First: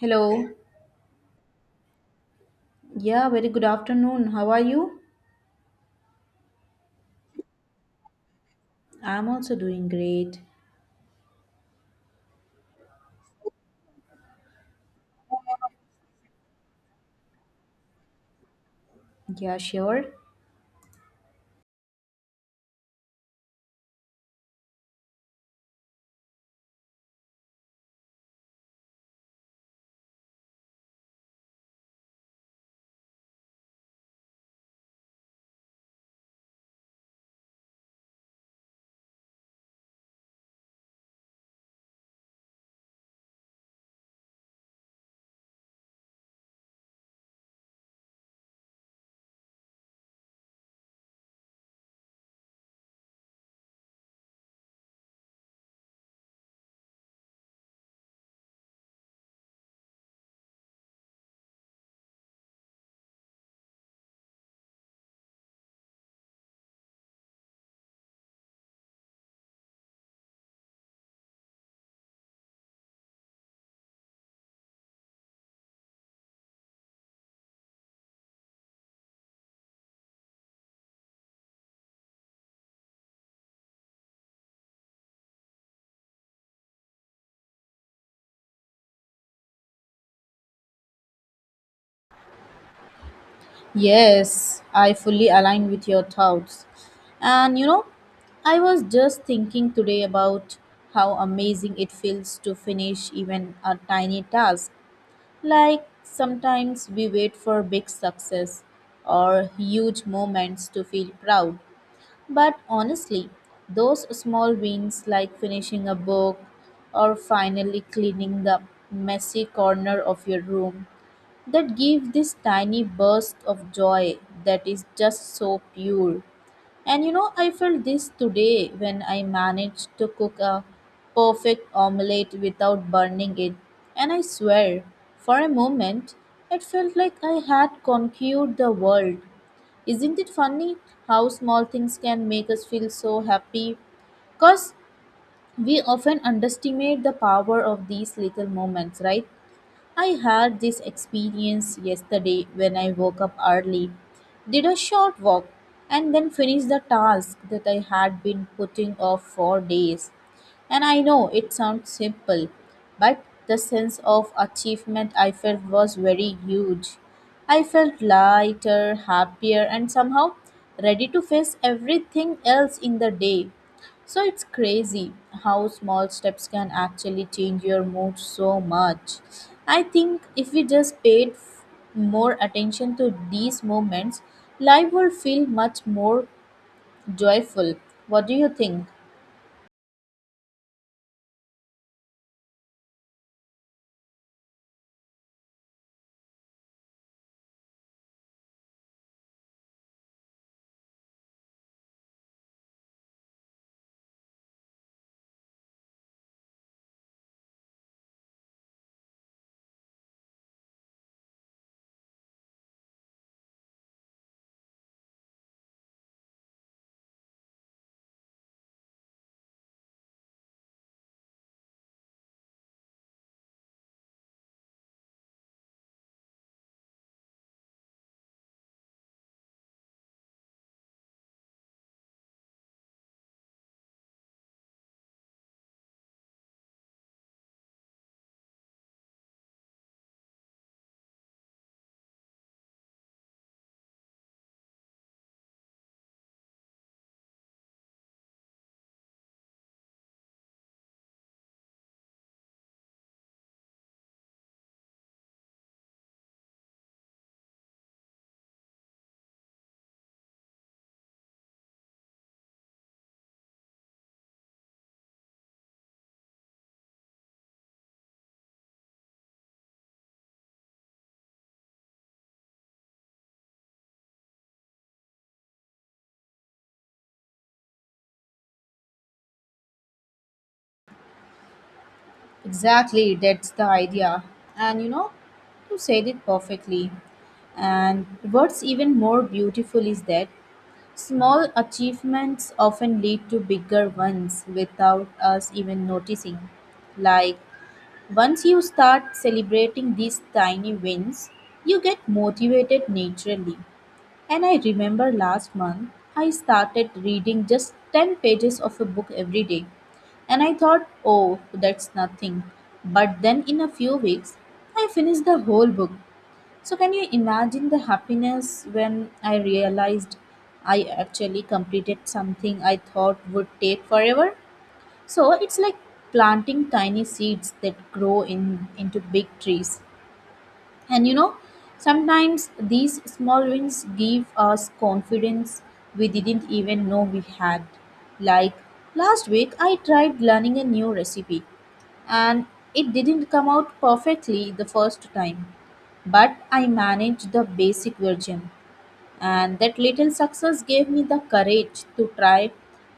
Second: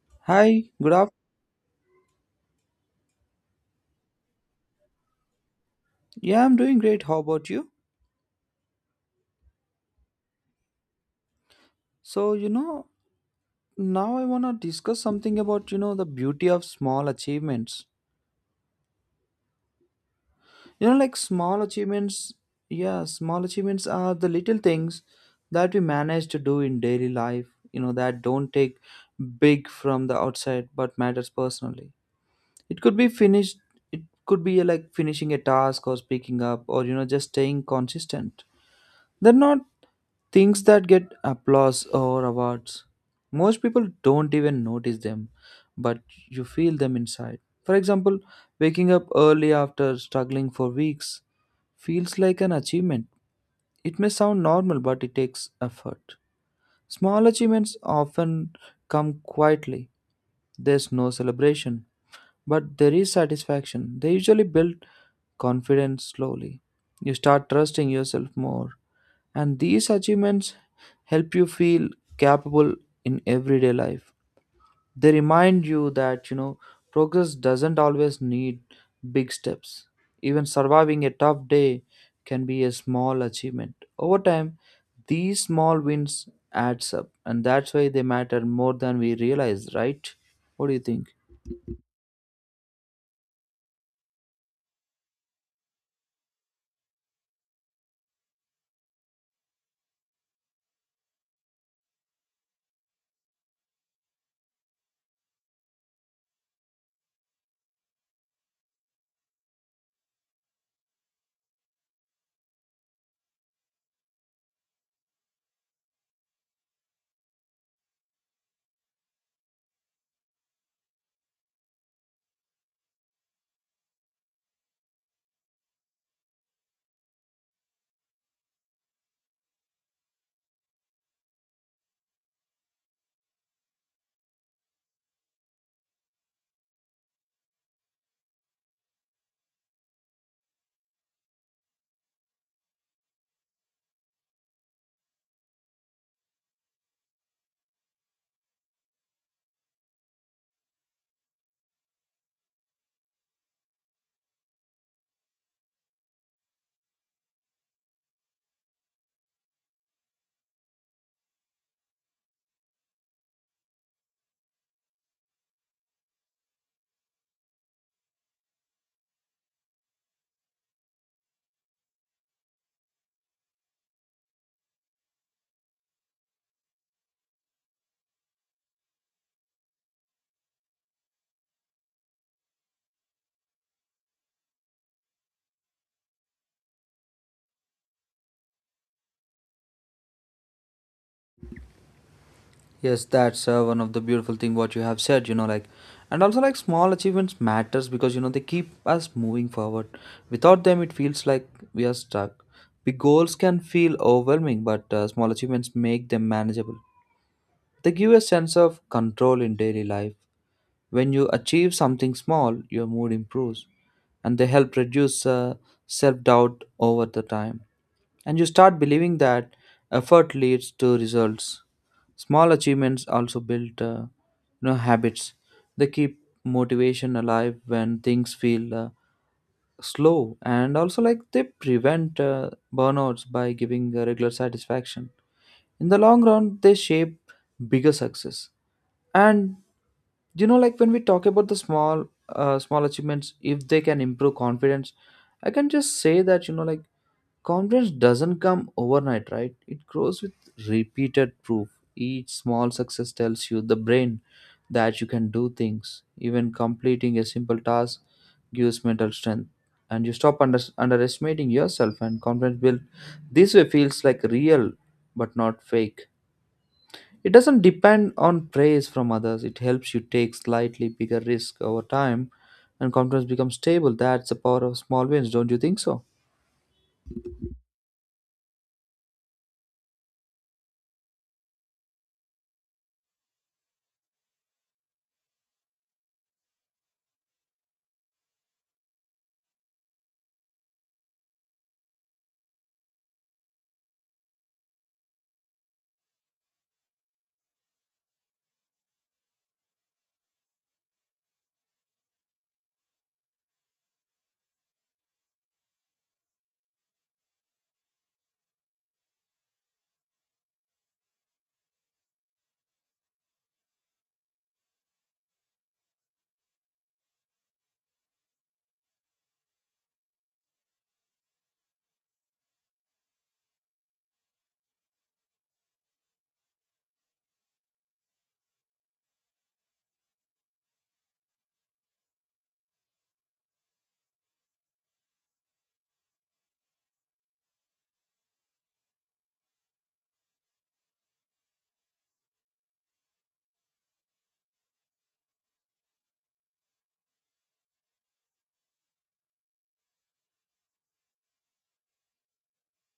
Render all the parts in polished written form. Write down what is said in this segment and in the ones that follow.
Hello. Hi, good up. Yeah, very good afternoon. How are you? Yeah, I'm doing great. How about you? I'm also doing great. So, you know, Now I want to discuss something about, the beauty of small achievements. Yeah, sure. You know, like small achievements, yeah, small achievements are the little things that we manage to do in daily life, that don't take big from the outside but matters personally. It could be finished, it could be like finishing a task or speaking up or, just staying consistent. They're not things that get applause or awards. Most people don't even notice them, but you feel them inside. For example, waking up early after struggling for weeks feels like an achievement. It may sound normal, but it takes effort. Small achievements often come quietly. There's no celebration, but there is satisfaction. They usually build confidence slowly. You start trusting yourself more, and these achievements help you feel capable in everyday life. They remind you that, progress doesn't always need big steps. Even surviving a tough day can be a small achievement. Over time, these small wins adds up, and that's why they matter more than we realize, right? What do you think? Yes, I fully align with your thoughts. And you know, I was just thinking today about how amazing it feels to finish even a tiny task. Like sometimes we wait for big success or huge moments to feel proud, but honestly, those small wins like finishing a book or finally cleaning the messy corner of your room that give this tiny burst of joy that is just so pure. And you know, I felt this today when I managed to cook a perfect omelette without burning it. And I swear, for a moment, it felt like I had conquered the world. Isn't it funny how small things can make us feel so happy? Because we often underestimate the power of these little moments, right? I had this experience yesterday when I woke up early, did a short walk, and then finished the task that I had been putting off for days. And I know it sounds simple, but the sense of achievement I felt was very huge. I felt lighter, happier, and somehow ready to face everything else in the day. So it's crazy how small steps can actually change your mood so much. I think if we just more attention to these moments, life would feel much more joyful. What do you think? Yes, that's one of the beautiful thing what you have said, and also like small achievements matters because you know they keep us moving forward. Without them it feels like we are stuck. Big goals can feel overwhelming, but small achievements make them manageable. They give a sense of control in daily life. When you achieve something small, your mood improves, and they help reduce self-doubt over the time. And you start believing that effort leads to results. Small achievements also build habits. They keep motivation alive when things feel slow, and also like they prevent burnouts by giving regular satisfaction. In the long run, they shape bigger success. And do you know like when we talk about the small achievements, if they can improve confidence, I can just say that you know like confidence doesn't come overnight, right? It grows with repeated proof. Each small success tells you the brain that you can do things. Even completing a simple task gives mental strength, and you stop underestimating yourself, and confidence built this way feels like real but not fake. It doesn't depend on praise from others. It helps you take slightly bigger risk over time, and confidence becomes stable. That's the power of small wins, don't you think so? Exactly, that's the idea. And you know, you said it perfectly. And what's even more beautiful is that small achievements often lead to bigger ones without us even noticing. Like, once you start celebrating these tiny wins, you get motivated naturally. And I remember last month, I started reading just 10 pages of a book every day. And I thought, oh, that's nothing. But then in a few weeks, I finished the whole book. So, can you imagine the happiness when I realized I actually completed something I thought would take forever? So it's like planting tiny seeds that grow in into big trees. And you know, sometimes these small wins give us confidence we didn't even know we had. Like last week I tried learning a new recipe and it didn't come out perfectly the first time, but I managed the basic version and that little success gave me the courage to try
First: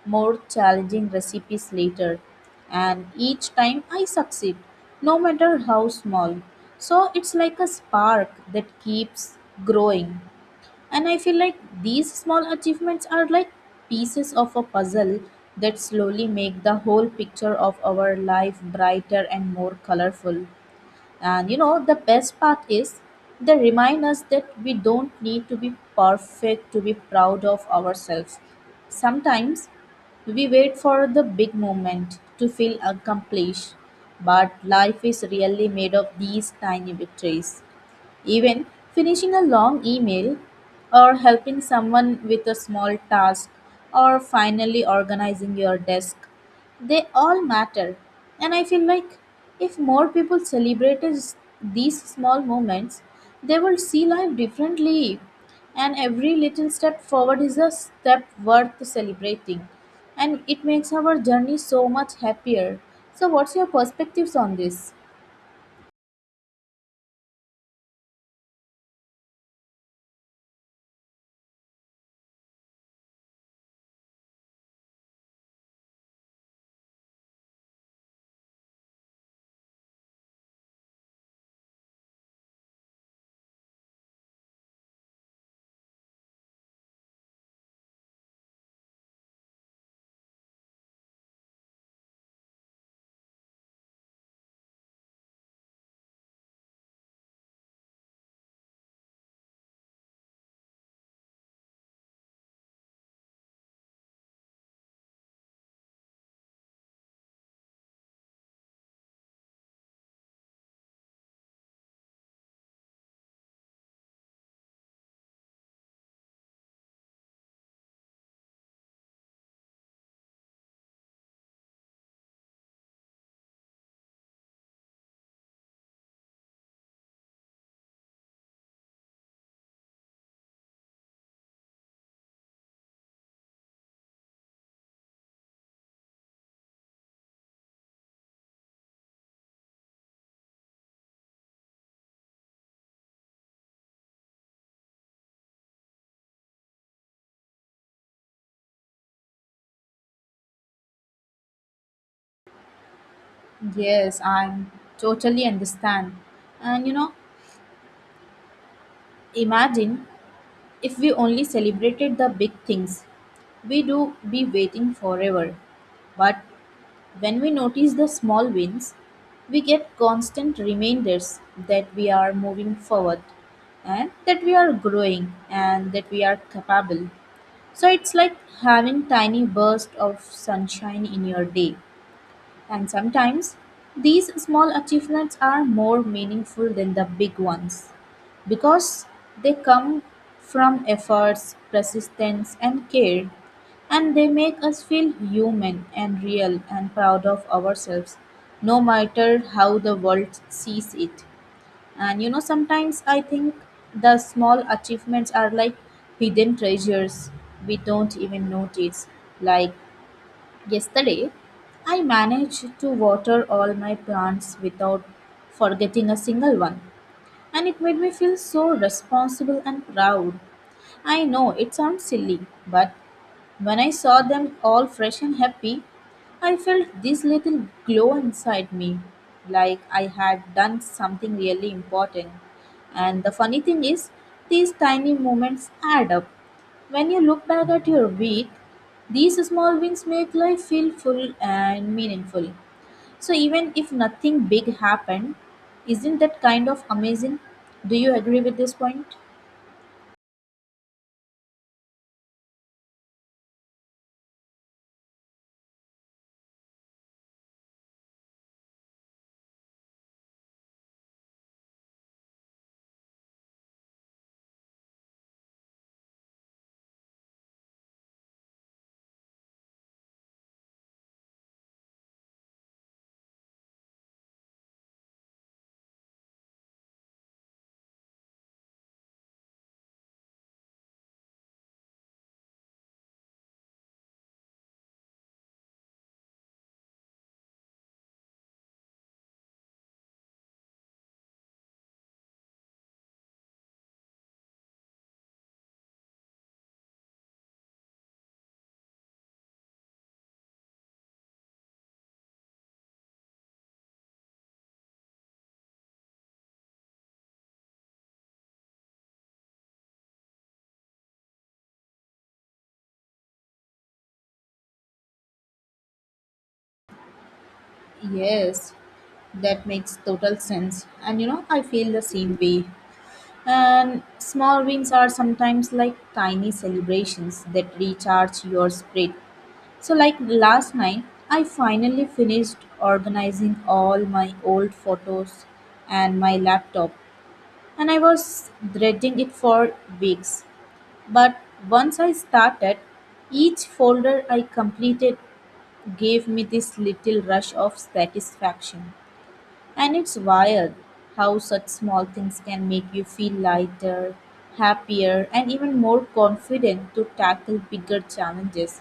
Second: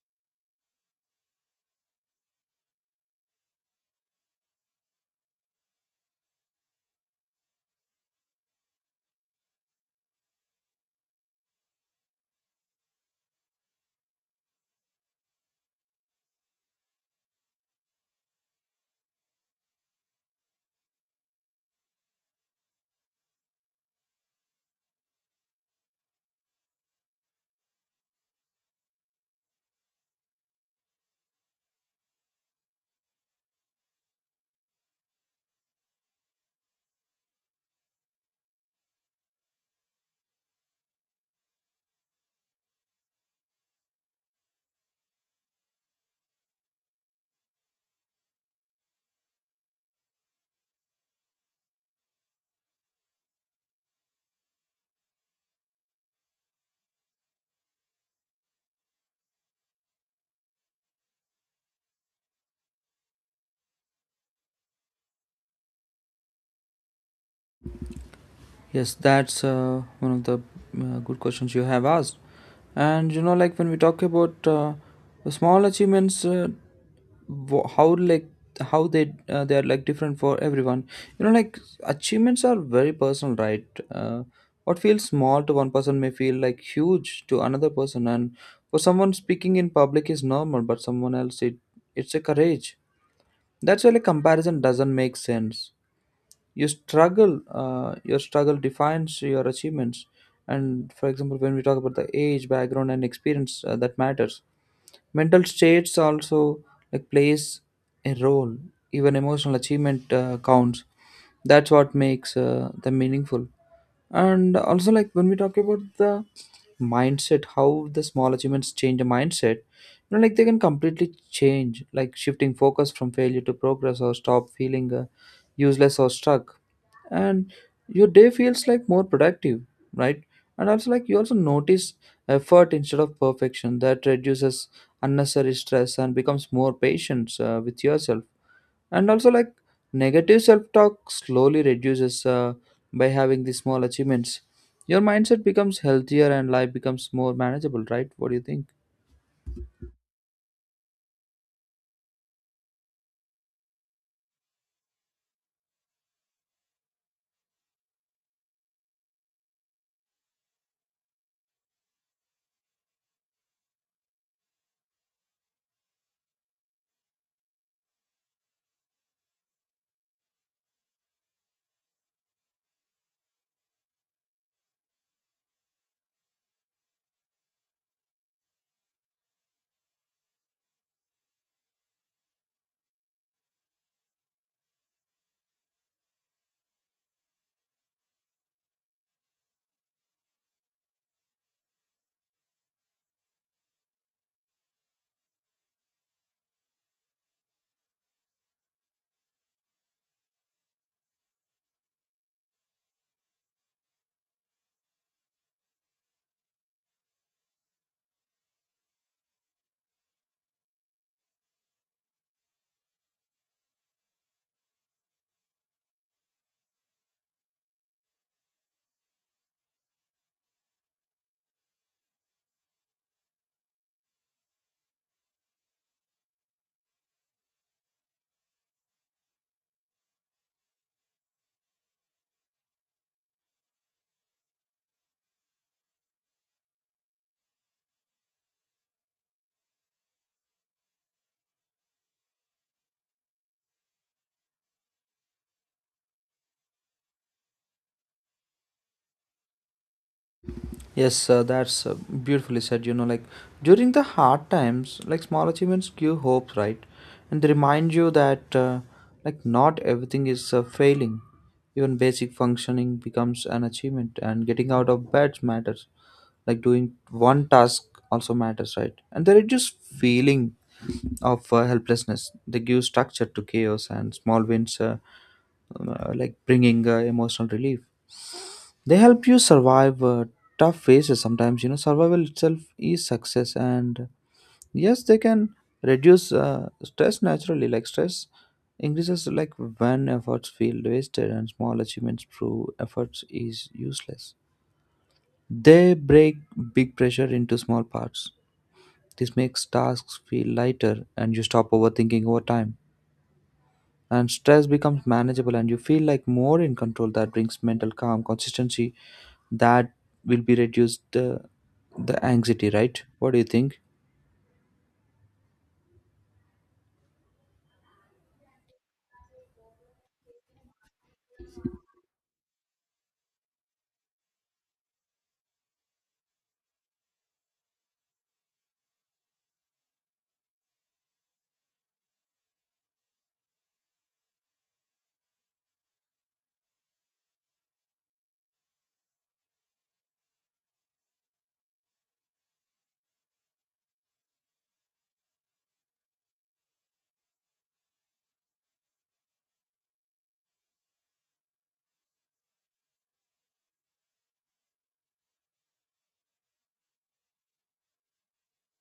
more challenging recipes later, and each time I succeed, no matter how small. So it's like a spark that keeps growing, and I feel like these small achievements are like pieces of a puzzle that slowly make the whole picture of our life brighter and more colorful. And you know, the best part is they remind us that we don't need to be perfect to be proud of ourselves. Sometimes we wait for the big moment to feel accomplished, but life is really made of these tiny victories. Even finishing a long email, or helping someone with a small task, or finally organizing your desk, they all matter. And I feel like if more people celebrated these small moments, they will see life differently. And every little step forward is a step worth celebrating. And it makes our journey so much happier. So, what's your perspectives on this? Yes, that's one of the good questions you have asked. And you know, like when we talk about the small achievements, wo- how like how they are like different for everyone. You know like achievements are very personal, right? uh, what feels small to one person may feel like huge to another person. And for someone speaking in public is normal, but someone else it it's a courage. That's why like comparison doesn't make sense. Your struggle defines your achievements. And for example, when we talk about the age, background, and experience, that matters. Mental states also like plays a role. Even emotional achievement counts. That's what makes them meaningful. And also like when we talk about the mindset, how the small achievements change the mindset, you know like they can completely change, like shifting focus from failure to progress, or stop feeling useless or stuck. And your day feels like more productive, right? And also like you also notice effort instead of perfection. That reduces unnecessary stress, and becomes more patient with yourself. And also like negative self-talk slowly reduces by having these small achievements. Your mindset becomes healthier and life becomes more manageable, right? What do you think? Yes, I totally understand. And you know, imagine if we only celebrated the big things, we do be waiting forever. But when we notice the small wins, we get constant reminders that we are moving forward, and that we are growing, and that we are capable. So it's like having tiny bursts of sunshine in your day. And sometimes these small achievements are more meaningful than the big ones because they come from efforts, persistence, and care, and they make us feel human and real and proud of ourselves, no matter how the world sees it. And you know, sometimes I think the small achievements are like hidden treasures we don't even notice, like yesterday, I managed to water all my plants without forgetting a single one, and it made me feel so responsible and proud. I know it sounds silly, but when I saw them all fresh and happy, I felt this little glow inside me, like I had done something really important. And the funny thing is, these tiny moments add up. When you look back at your week, these small wins make life feel full and meaningful. So, even if nothing big happened, isn't that kind of amazing? Do you agree with this point? Yes, that's beautifully said. You know, like during the hard times, like small achievements give hope, right? And they remind you that, like, not everything is failing. Even basic functioning becomes an achievement, and getting out of bed matters. Like, doing one task also matters, right? And they reduce feeling of helplessness. They give structure to chaos, and small wins, like, bringing emotional relief. They help you survive tough phases sometimes. You know, survival itself is success, and yes, they can reduce stress naturally. Like stress increases like when efforts feel wasted, and small achievements prove efforts is useless. They break big pressure into small parts. This makes tasks feel lighter, and you stop overthinking over time, and stress becomes manageable, and you feel like more in control. That brings mental calm consistency that will be reduced the anxiety, right? What do you think? Yes, that makes total sense. And you know, I feel the same way. And small wins are sometimes like tiny celebrations that recharge your spirit. So, like last night, I finally finished organizing all my old photos and my laptop, and I was dredging it for weeks. But once I started, each folder I completed gave me this little rush of satisfaction. And it's wild how such small things can make you feel lighter, happier, and even more confident to tackle bigger challenges.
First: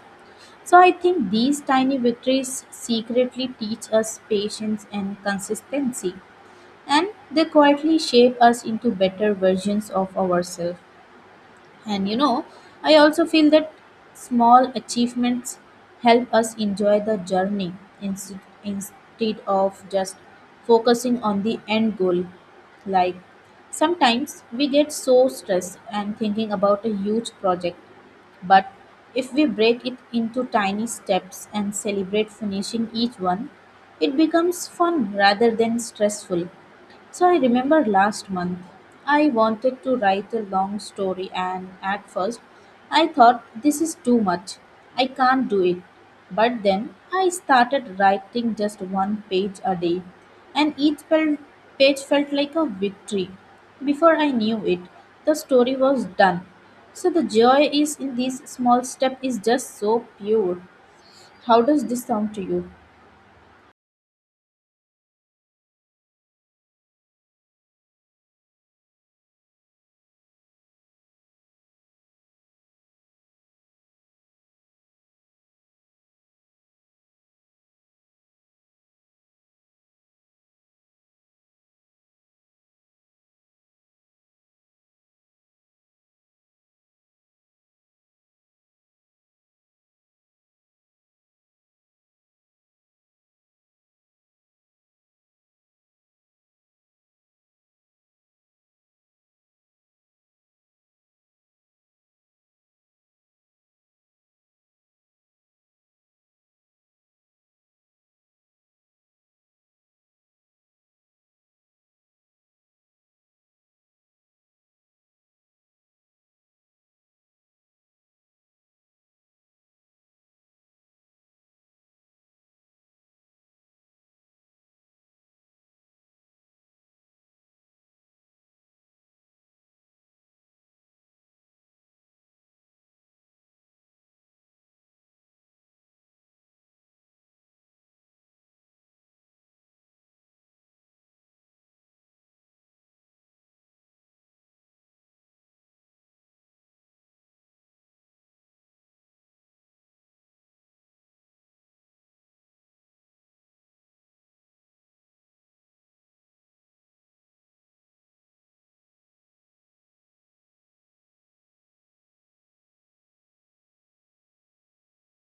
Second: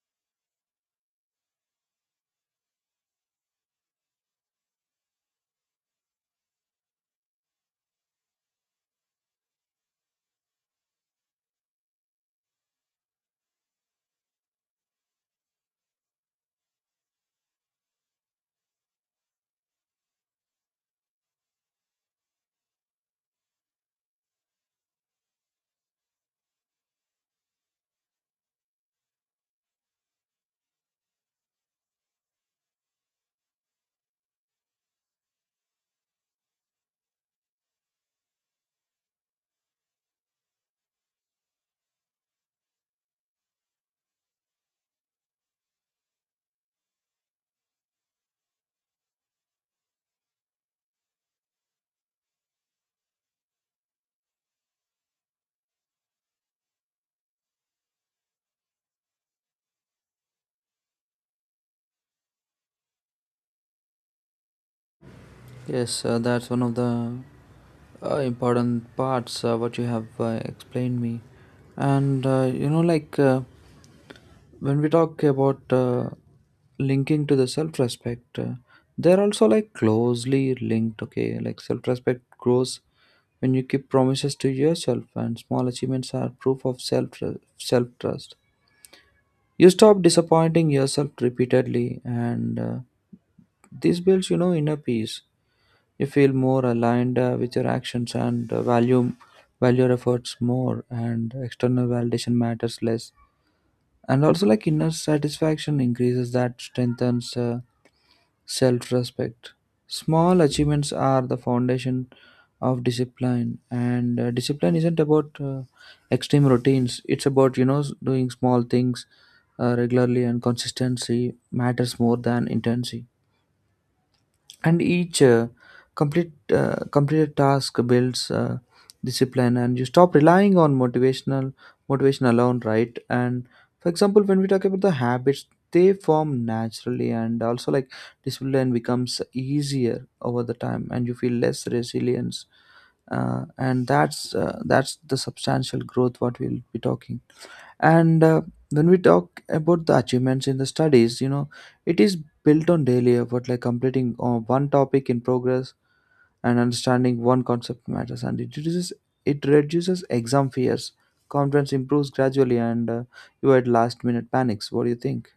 So I think these tiny victories secretly teach us patience and consistency, and they quietly shape us into better versions of ourselves. And you know, I also feel that small achievements help us enjoy the journey instead of just focusing on the end goal. Like sometimes we get so stressed and thinking about a huge project, but if we break it into tiny steps and celebrate finishing each one, it becomes fun rather than stressful. So I remember last month I wanted to write a long story, and at first I thought this is too much. I can't do it. But then I started writing just one page a day, and each page felt like a victory. Before I knew it, the story was done. So the joy is in this small step is just so pure. How does this sound to you? Yes, that's one of the important parts what you have explained me. And when we talk about linking to the self-respect, they're also like closely linked. Okay, like self-respect grows when you keep promises to yourself, and small achievements are proof of self-trust. You stop disappointing yourself repeatedly, and this builds you know inner peace. You feel more aligned with your actions, and value your efforts more, and external validation matters less. And also like inner satisfaction increases, that strengthens self-respect. Small achievements are the foundation of discipline, and discipline isn't about extreme routines. It's about you know doing small things regularly, and consistency matters more than intensity. And each completed task builds discipline, and you stop relying on motivation alone, right? And for example, when we talk about the habits, they form naturally. And also like discipline becomes easier over the time, and you feel less resilience, and that's the substantial growth what we'll be talking. And when we talk about the achievements in the studies, you know, it is built on daily effort, like completing one topic in progress, and understanding one concept matters. And it reduces exam fears. Confidence improves gradually, and you had last minute panics. What do you think?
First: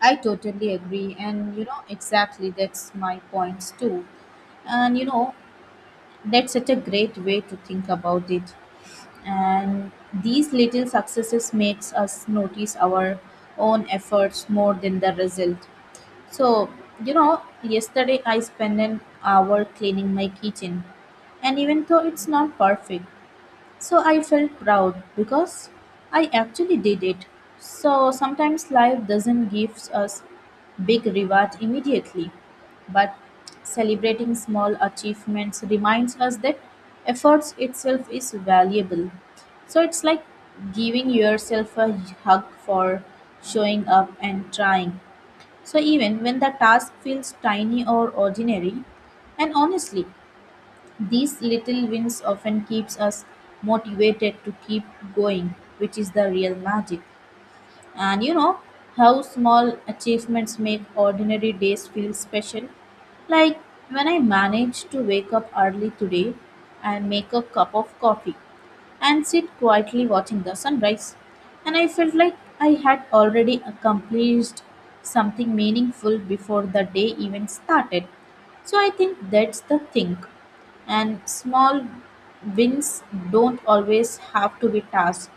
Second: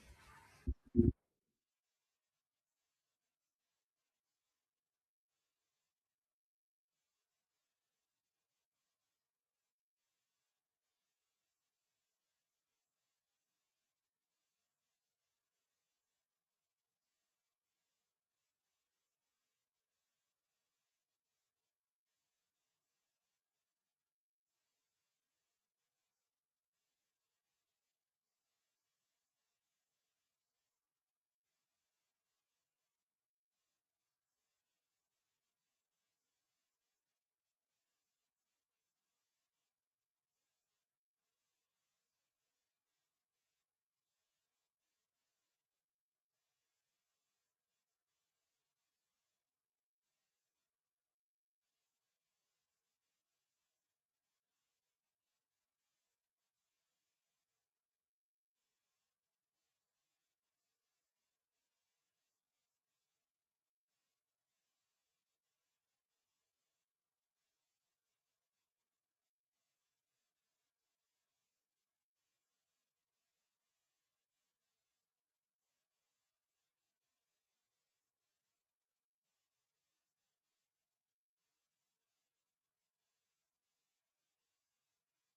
I totally agree. And, you know, exactly that's my points too. And, you know, that's such a great way to think about it. And these little successes makes us notice our own efforts more than the result. So, you know, yesterday I spent an hour cleaning my kitchen. And even though it's not perfect, so I felt proud because I actually did it. So sometimes life doesn't give us big reward immediately, but celebrating small achievements reminds us that efforts itself is valuable. So it's like giving yourself a hug for showing up and trying. So even when the task feels tiny or ordinary, and honestly, these little wins often keeps us motivated to keep going, which is the real magic. And you know how small achievements make ordinary days feel special? Like when I managed to wake up early today and make a cup of coffee and sit quietly watching the sunrise. And I felt like I had already accomplished something meaningful before the day even started. So I think that's the thing. And small wins don't always have to be tasks.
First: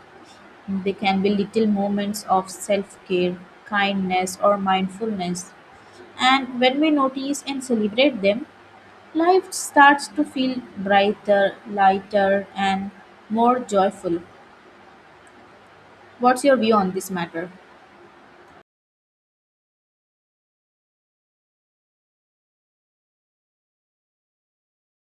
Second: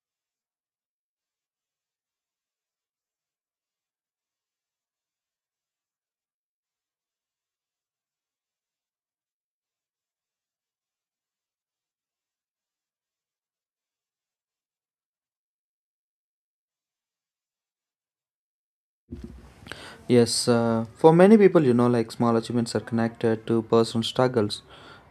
They can be little moments of self care, kindness, or mindfulness. And when we notice and celebrate them, life starts to feel brighter, lighter, and more joyful. What's your view on this matter? Yes, for many people, you know, like small achievements are connected to personal struggles,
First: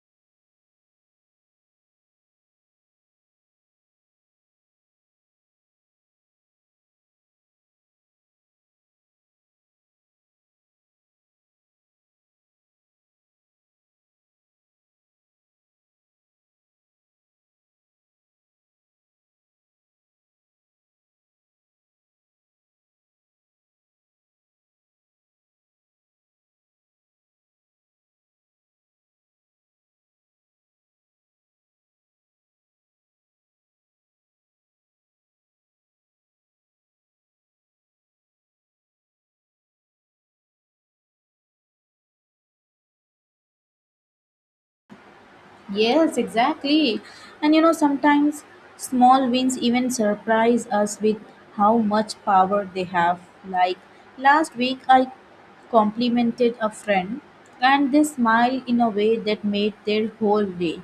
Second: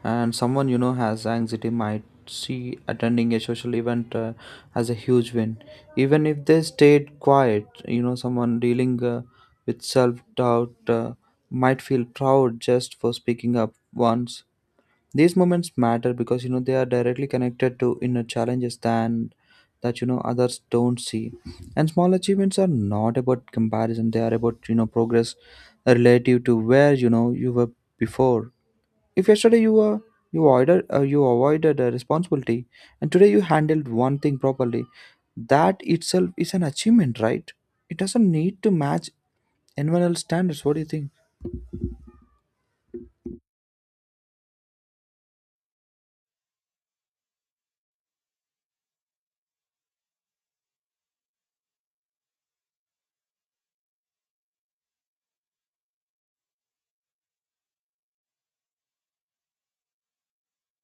and someone you know has anxiety might see attending a social event as a huge win, even if they stayed quiet. You know, someone dealing with self doubt might feel proud just for speaking up once. These moments matter because you know they are directly connected to inner challenges than that you know others don't see. And small achievements are not about comparison; they are about you know progress relative to where you know you were before. If yesterday you were you avoided a responsibility, and today you handled one thing properly, that itself is an achievement, right? It doesn't need to match anyone else's standards. What do you think? Yes, exactly. And you know, sometimes small wins even surprise us with how much power they have. Like last week, I complimented a friend, and they smiled in a way that made their whole day.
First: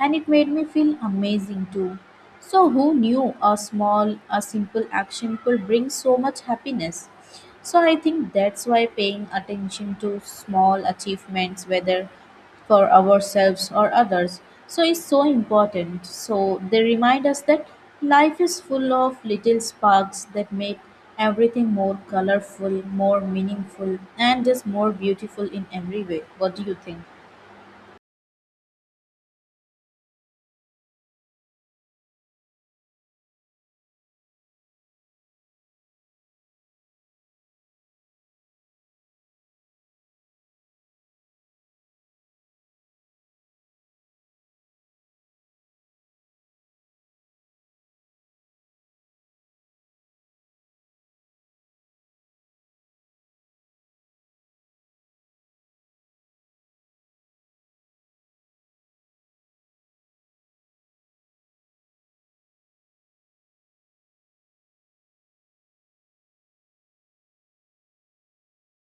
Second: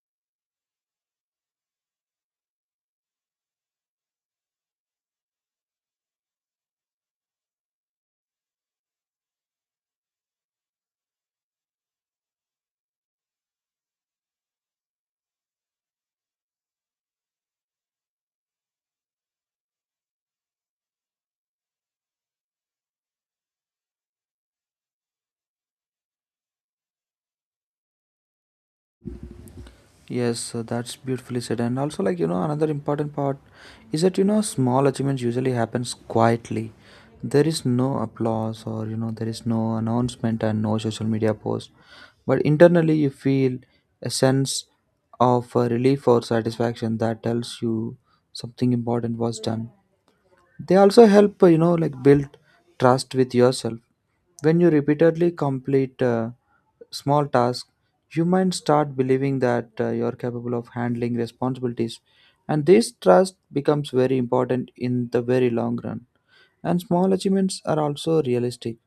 And it made me feel amazing too. So, who knew a simple action could bring so much happiness? So I think that's why paying attention to small achievements, whether for ourselves or others, so is so important. So they remind us that life is full of little sparks that make everything more colorful, more meaningful, and just more beautiful in every way. What do you think? Yes, that's beautifully said. And also, like, you know, another important part is that, you know, small achievements usually happens quietly. There is no applause, or, you know, there is no announcement and no social media post. But internally, you feel a sense of relief or satisfaction that tells you something important was done. They also help, like build trust with yourself. When you repeatedly complete small tasks, you might start believing that you're capable of handling responsibilities. And this trust becomes very important in the very long run. And small achievements are also realistic.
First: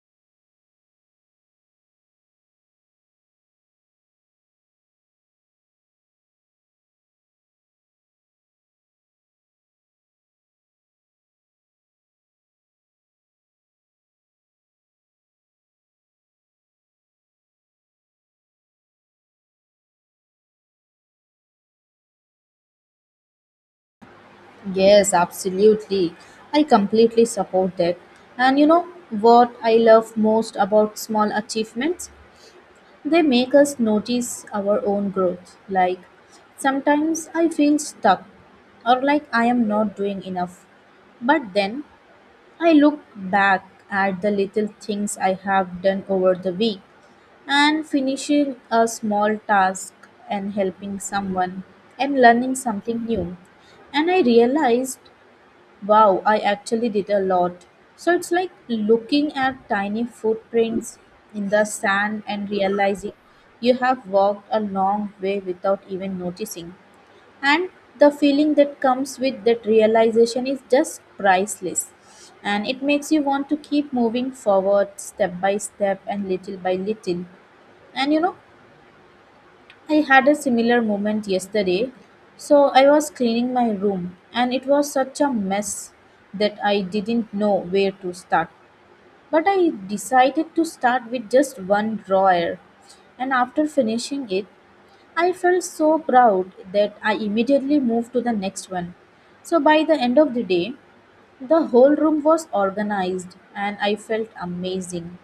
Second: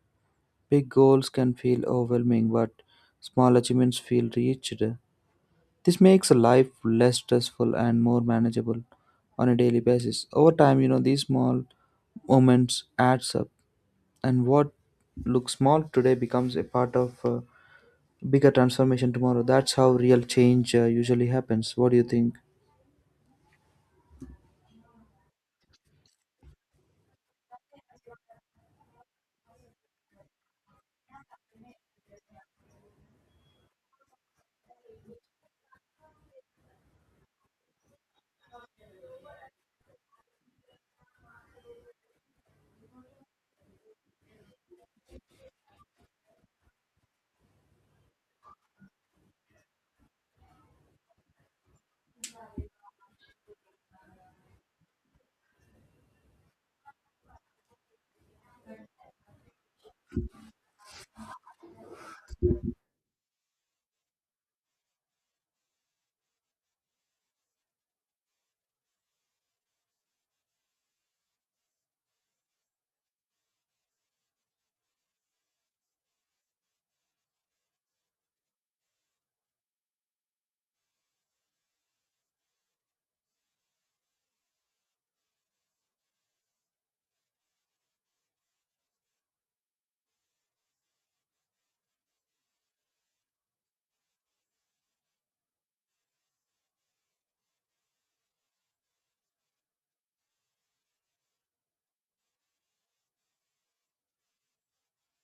Big goals can feel overwhelming, but small achievements feel reached. This makes life less stressful and more manageable on a daily basis. Over time, you know, these small moments adds up, and what looks small today becomes a part of a bigger transformation tomorrow. That's how real change usually happens. What do you think? Yes, absolutely. I completely support that. And you know what I love most about small achievements? They make us notice our own growth. Like, sometimes I feel stuck or like I am not doing enough. But then I look back at the little things I have done over the week, and finishing a small task, and helping someone, and learning something new. And I realized, wow, I actually did a lot. So it's like looking at tiny footprints in the sand and realizing you have walked a long way without even noticing. And the feeling that comes with that realization is just priceless. And it makes you want to keep moving forward step by step and little by little. And you know, I had a similar moment yesterday. So I was cleaning my room and it was such a mess that I didn't know where to start. But I decided to start with just one drawer. And after finishing it, I felt so proud that I immediately moved to the next one. So by the end of the day, the whole room was organized and I felt amazing.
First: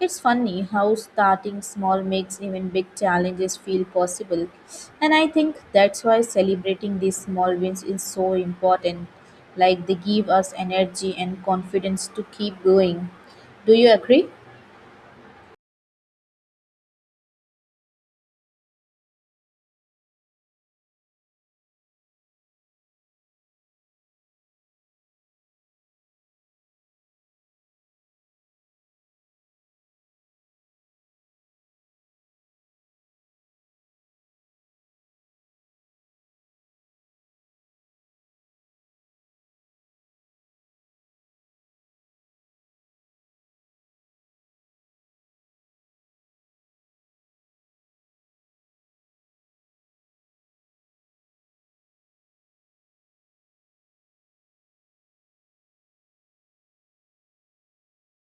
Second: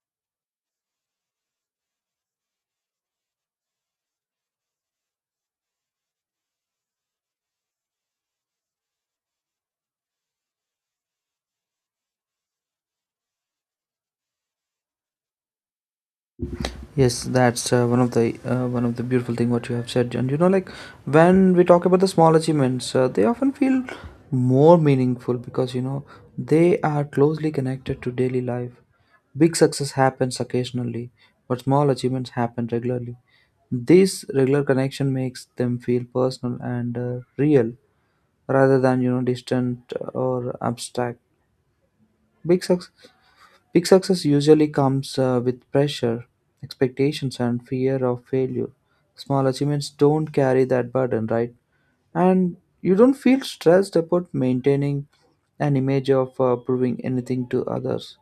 It's funny how starting small makes even big challenges feel possible, and I think that's why celebrating these small wins is so important. Like they give us energy and confidence to keep going. Do you agree? Yes, that's one of the beautiful thing what you have said, and you know, like when we talk about the small achievements, they often feel more meaningful because you know they are closely connected to daily life. Big success happens occasionally, but small achievements happen regularly. This regular connection makes them feel personal and real, rather than you know distant or abstract. Big success Big success usually comes with pressure, expectations, and fear of failure. Small achievements don't carry that burden, right? And you don't feel stressed about maintaining an image of proving anything to others.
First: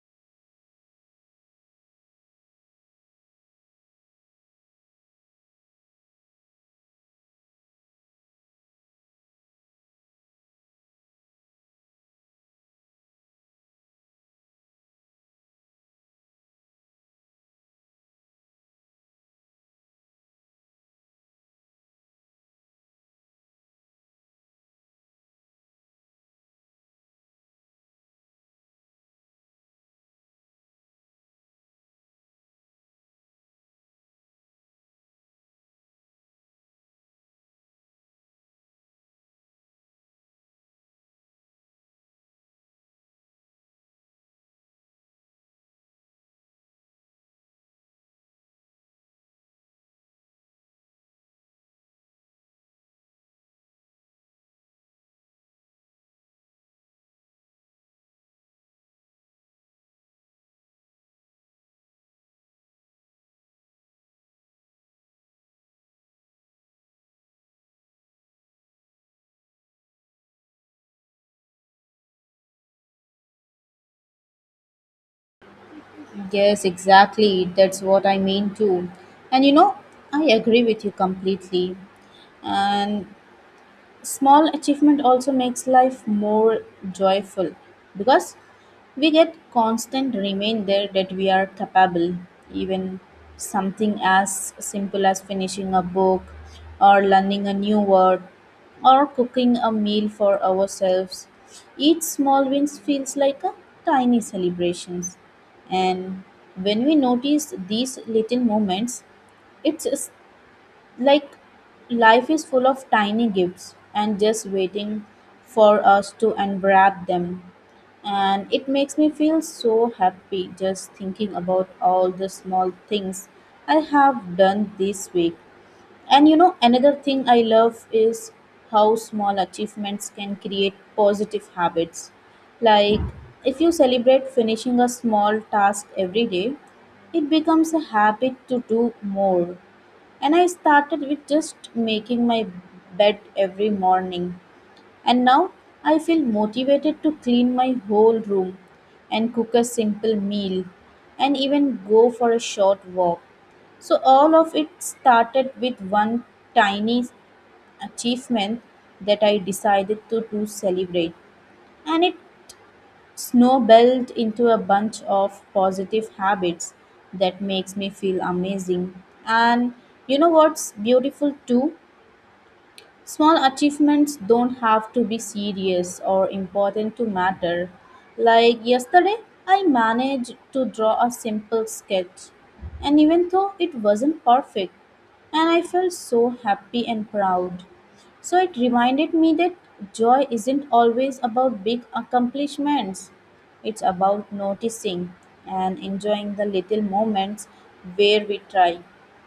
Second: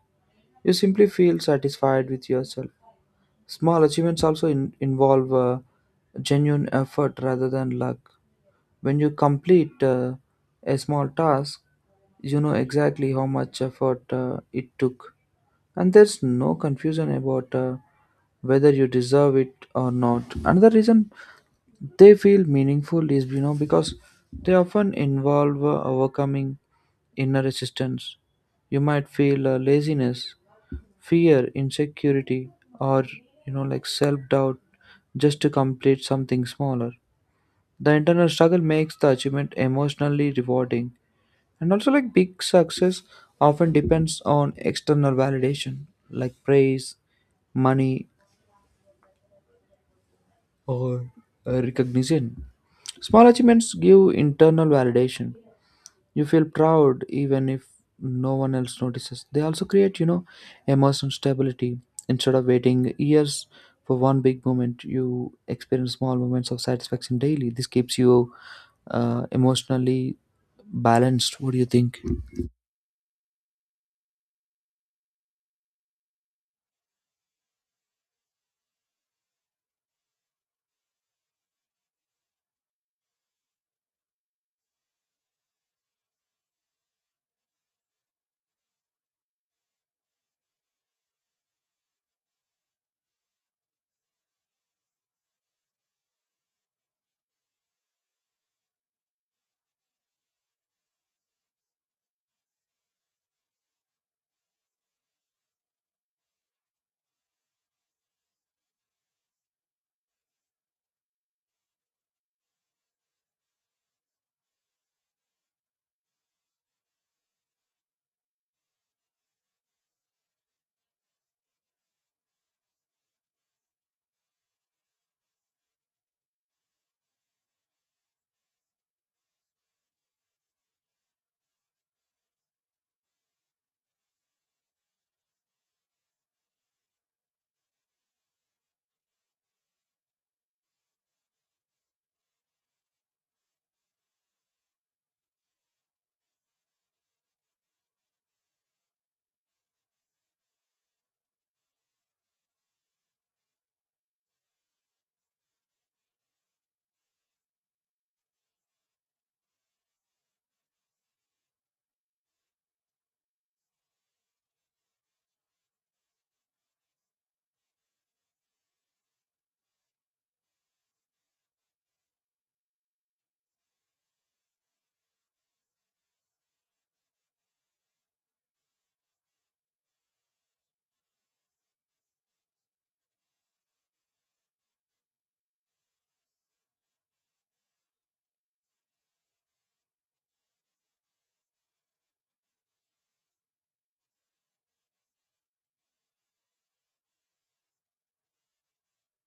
You simply feel satisfied with yourself. Small achievements also involve genuine effort rather than luck. When you complete a small task, you know exactly how much effort it took, and there's no confusion about whether you deserve it or not. Another reason they feel meaningful is you know because they often involve overcoming inner resistance. You might feel laziness, fear, insecurity, or you know like self doubt, just to complete something smaller. The internal struggle makes the achievement emotionally rewarding. And also, like big success often depends on external validation, like praise, money, or recognition. Small achievements give internal validation. You feel proud even if no one else notices. They also create, you know, emotional stability. Instead of waiting years for one big moment, you experience small moments of satisfaction daily. This keeps you emotionally balanced. What do you think? Yes, exactly. That's what I mean too. And I agree with you completely. And small achievement also makes life more joyful because we get constant reminder that we are capable, even something as simple as finishing a book or learning a new word or cooking a meal for ourselves. Each small wins feels like a tiny celebrations, and when we notice these little moments, it like, life is full of tiny gifts and just waiting for us to unwrap them. And it makes me feel so happy just thinking about all the small things I have done this week. And another thing I love is how small achievements can create positive habits. Like, if you celebrate finishing a small task every day, it becomes a habit to do more. And I started with just making my bed every morning. And now I feel motivated to clean my whole room and cook a simple meal and even go for a short walk. So, all of it started with one tiny achievement that I decided to celebrate. And it snowballed into a bunch of positive habits that makes me feel amazing. And what's beautiful too, small achievements don't have to be serious or important to matter. Like yesterday, I managed to draw a simple sketch, and even though it wasn't perfect, and I felt so happy and proud. So it reminded me that joy isn't always about big accomplishments. It's about noticing and enjoying the little moments where we try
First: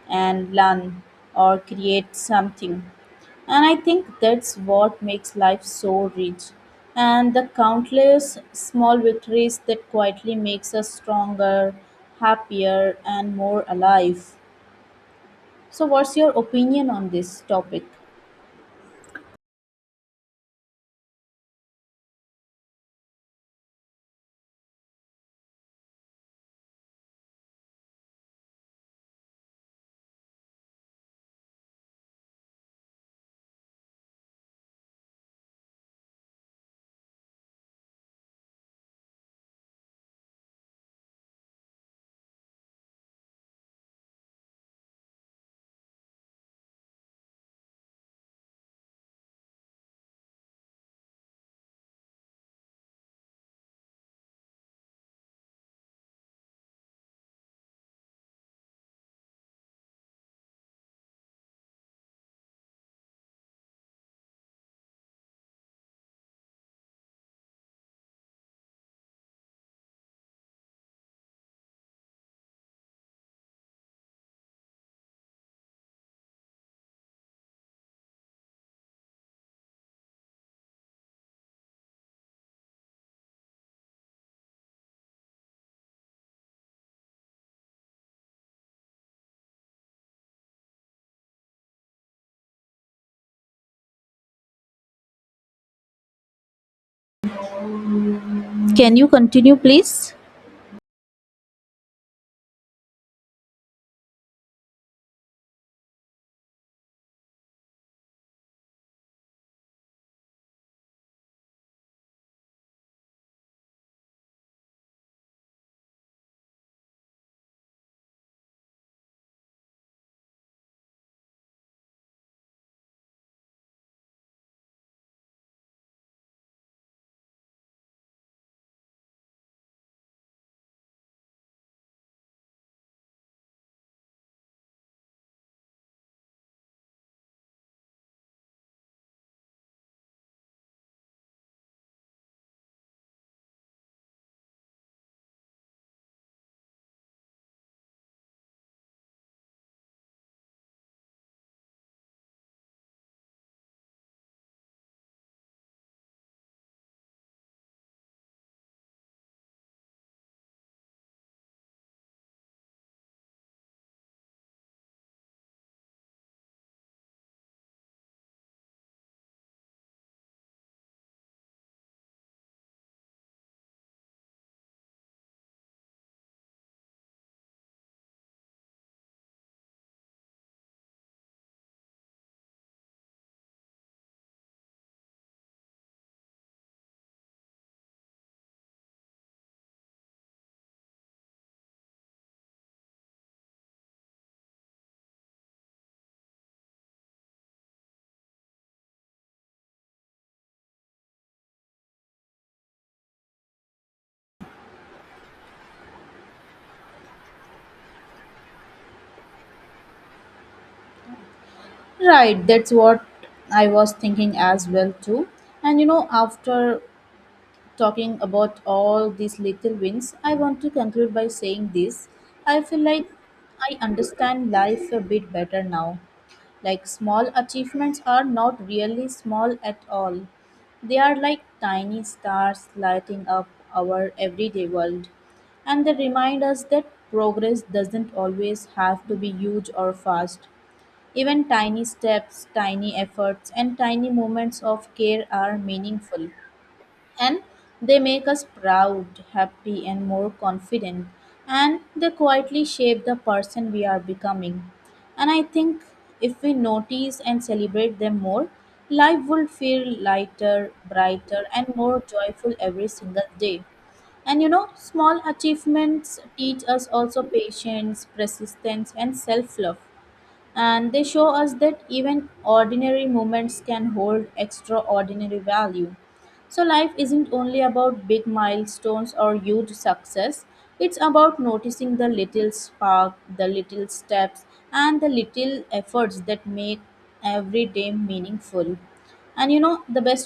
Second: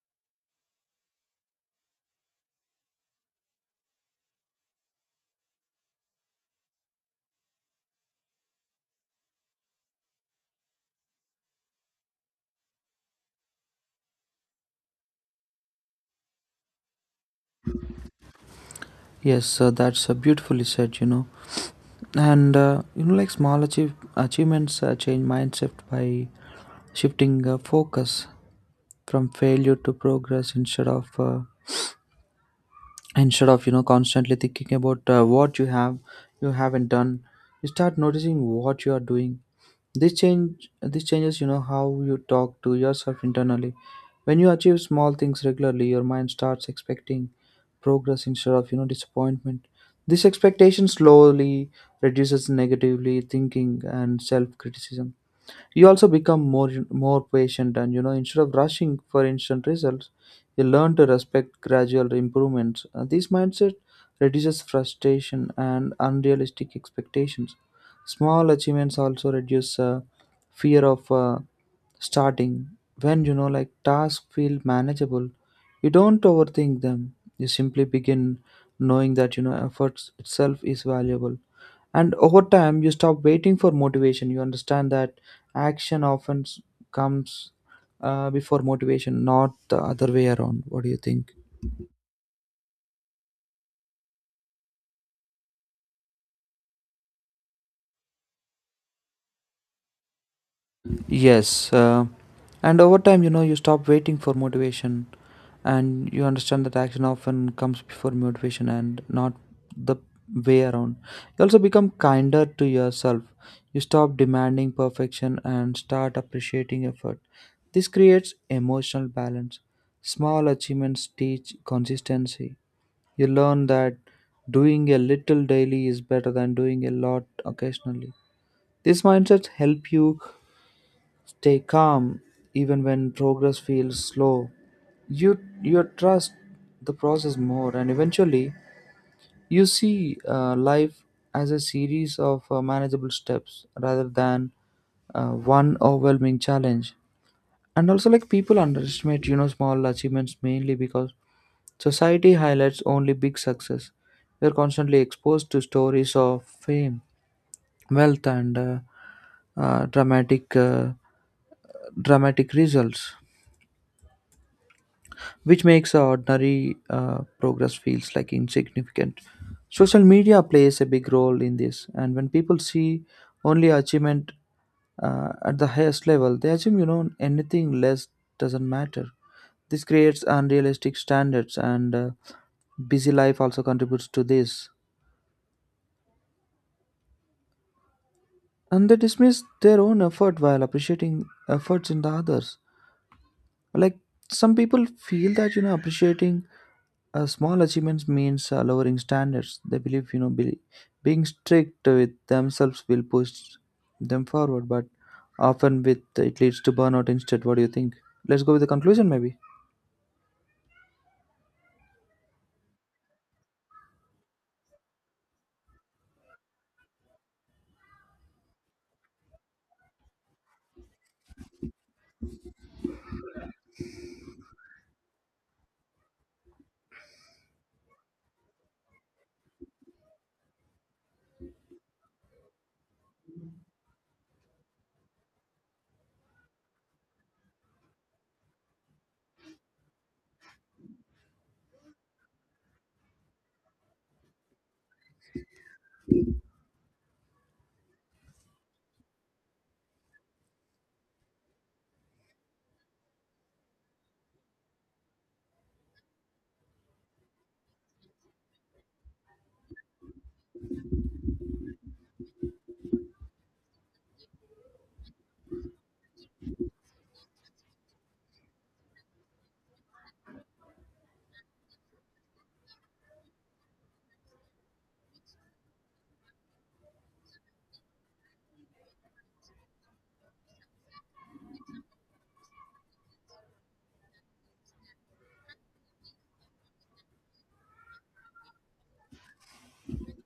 and learn or create something. And I think that's what makes life so rich. And the countless small victories that quietly makes us stronger, happier and more alive. So what's your opinion on this topic? Yes, that's beautifully said, you know. And, you know, like small achievements change mindset by shifting focus from failure to progress, instead of, you know, constantly thinking about what you haven't done. You start noticing what you are doing. This changes you know how you talk to yourself internally. When you achieve small things regularly, your mind starts expecting progress instead of you know disappointment. This expectation slowly reduces negatively thinking and self criticism. You also become more patient, and you know instead of rushing for instant results, you learn to respect gradual improvements. This mindset reduces frustration and unrealistic expectations. Small achievements also reduce fear of starting. When you know like tasks feel manageable, you don't overthink them, you simply begin, knowing that you know efforts itself is valuable. And over time, you stop waiting for motivation. You understand that action comes before motivation, not the other way around. What do you think? Can you continue please? Yes, and over time, you know, you stop waiting for motivation, and you understand that action often comes before motivation and not the way around. You also become kinder to yourself. You stop demanding perfection and start appreciating effort. This creates emotional balance. Small achievements teach consistency. You learn that doing a little daily is better than doing a lot occasionally. This mindset help you stay calm even when progress feels slow. You you trust the process more, and eventually you see life as a series of manageable steps rather than one overwhelming challenge. And also, like people underestimate you know small achievements mainly because society highlights only big success. We are constantly exposed to stories of fame, wealth, and uh, dramatic. Uh, dramatic results, which makes our ordinary progress feels like insignificant. Social media plays a big role in this, and when people see only achievement at the highest level, they assume you know anything less doesn't matter. This creates unrealistic standards, and busy life also contributes to this. And they dismiss their own effort while appreciating efforts in the others. Like some people feel that you know appreciating small achievements means lowering standards. They believe you know being strict with themselves will push them forward, but often with it leads to burnout instead. What do you think? Let's go with the conclusion, maybe. Right, that's what I was thinking as well too. And after talking about all these little wins, I want to conclude by saying this. I feel like I understand life a bit better now. Like small achievements are not really small at all. They are like tiny stars lighting up our everyday world. And they remind us that progress doesn't always have to be huge or fast. Even tiny steps, tiny efforts, and tiny moments of care are meaningful, and they make us proud, happy, and more confident. And they quietly shape the person we are becoming. And I think if we notice and celebrate them more, life will feel lighter, brighter, and more joyful every single day. And small achievements teach us also patience, persistence, and self love, and they show us that even ordinary moments can hold extraordinary value. So, life isn't only about big milestones or huge success, it's about noticing the little spark, the little steps, and the little efforts that make every day meaningful. And the best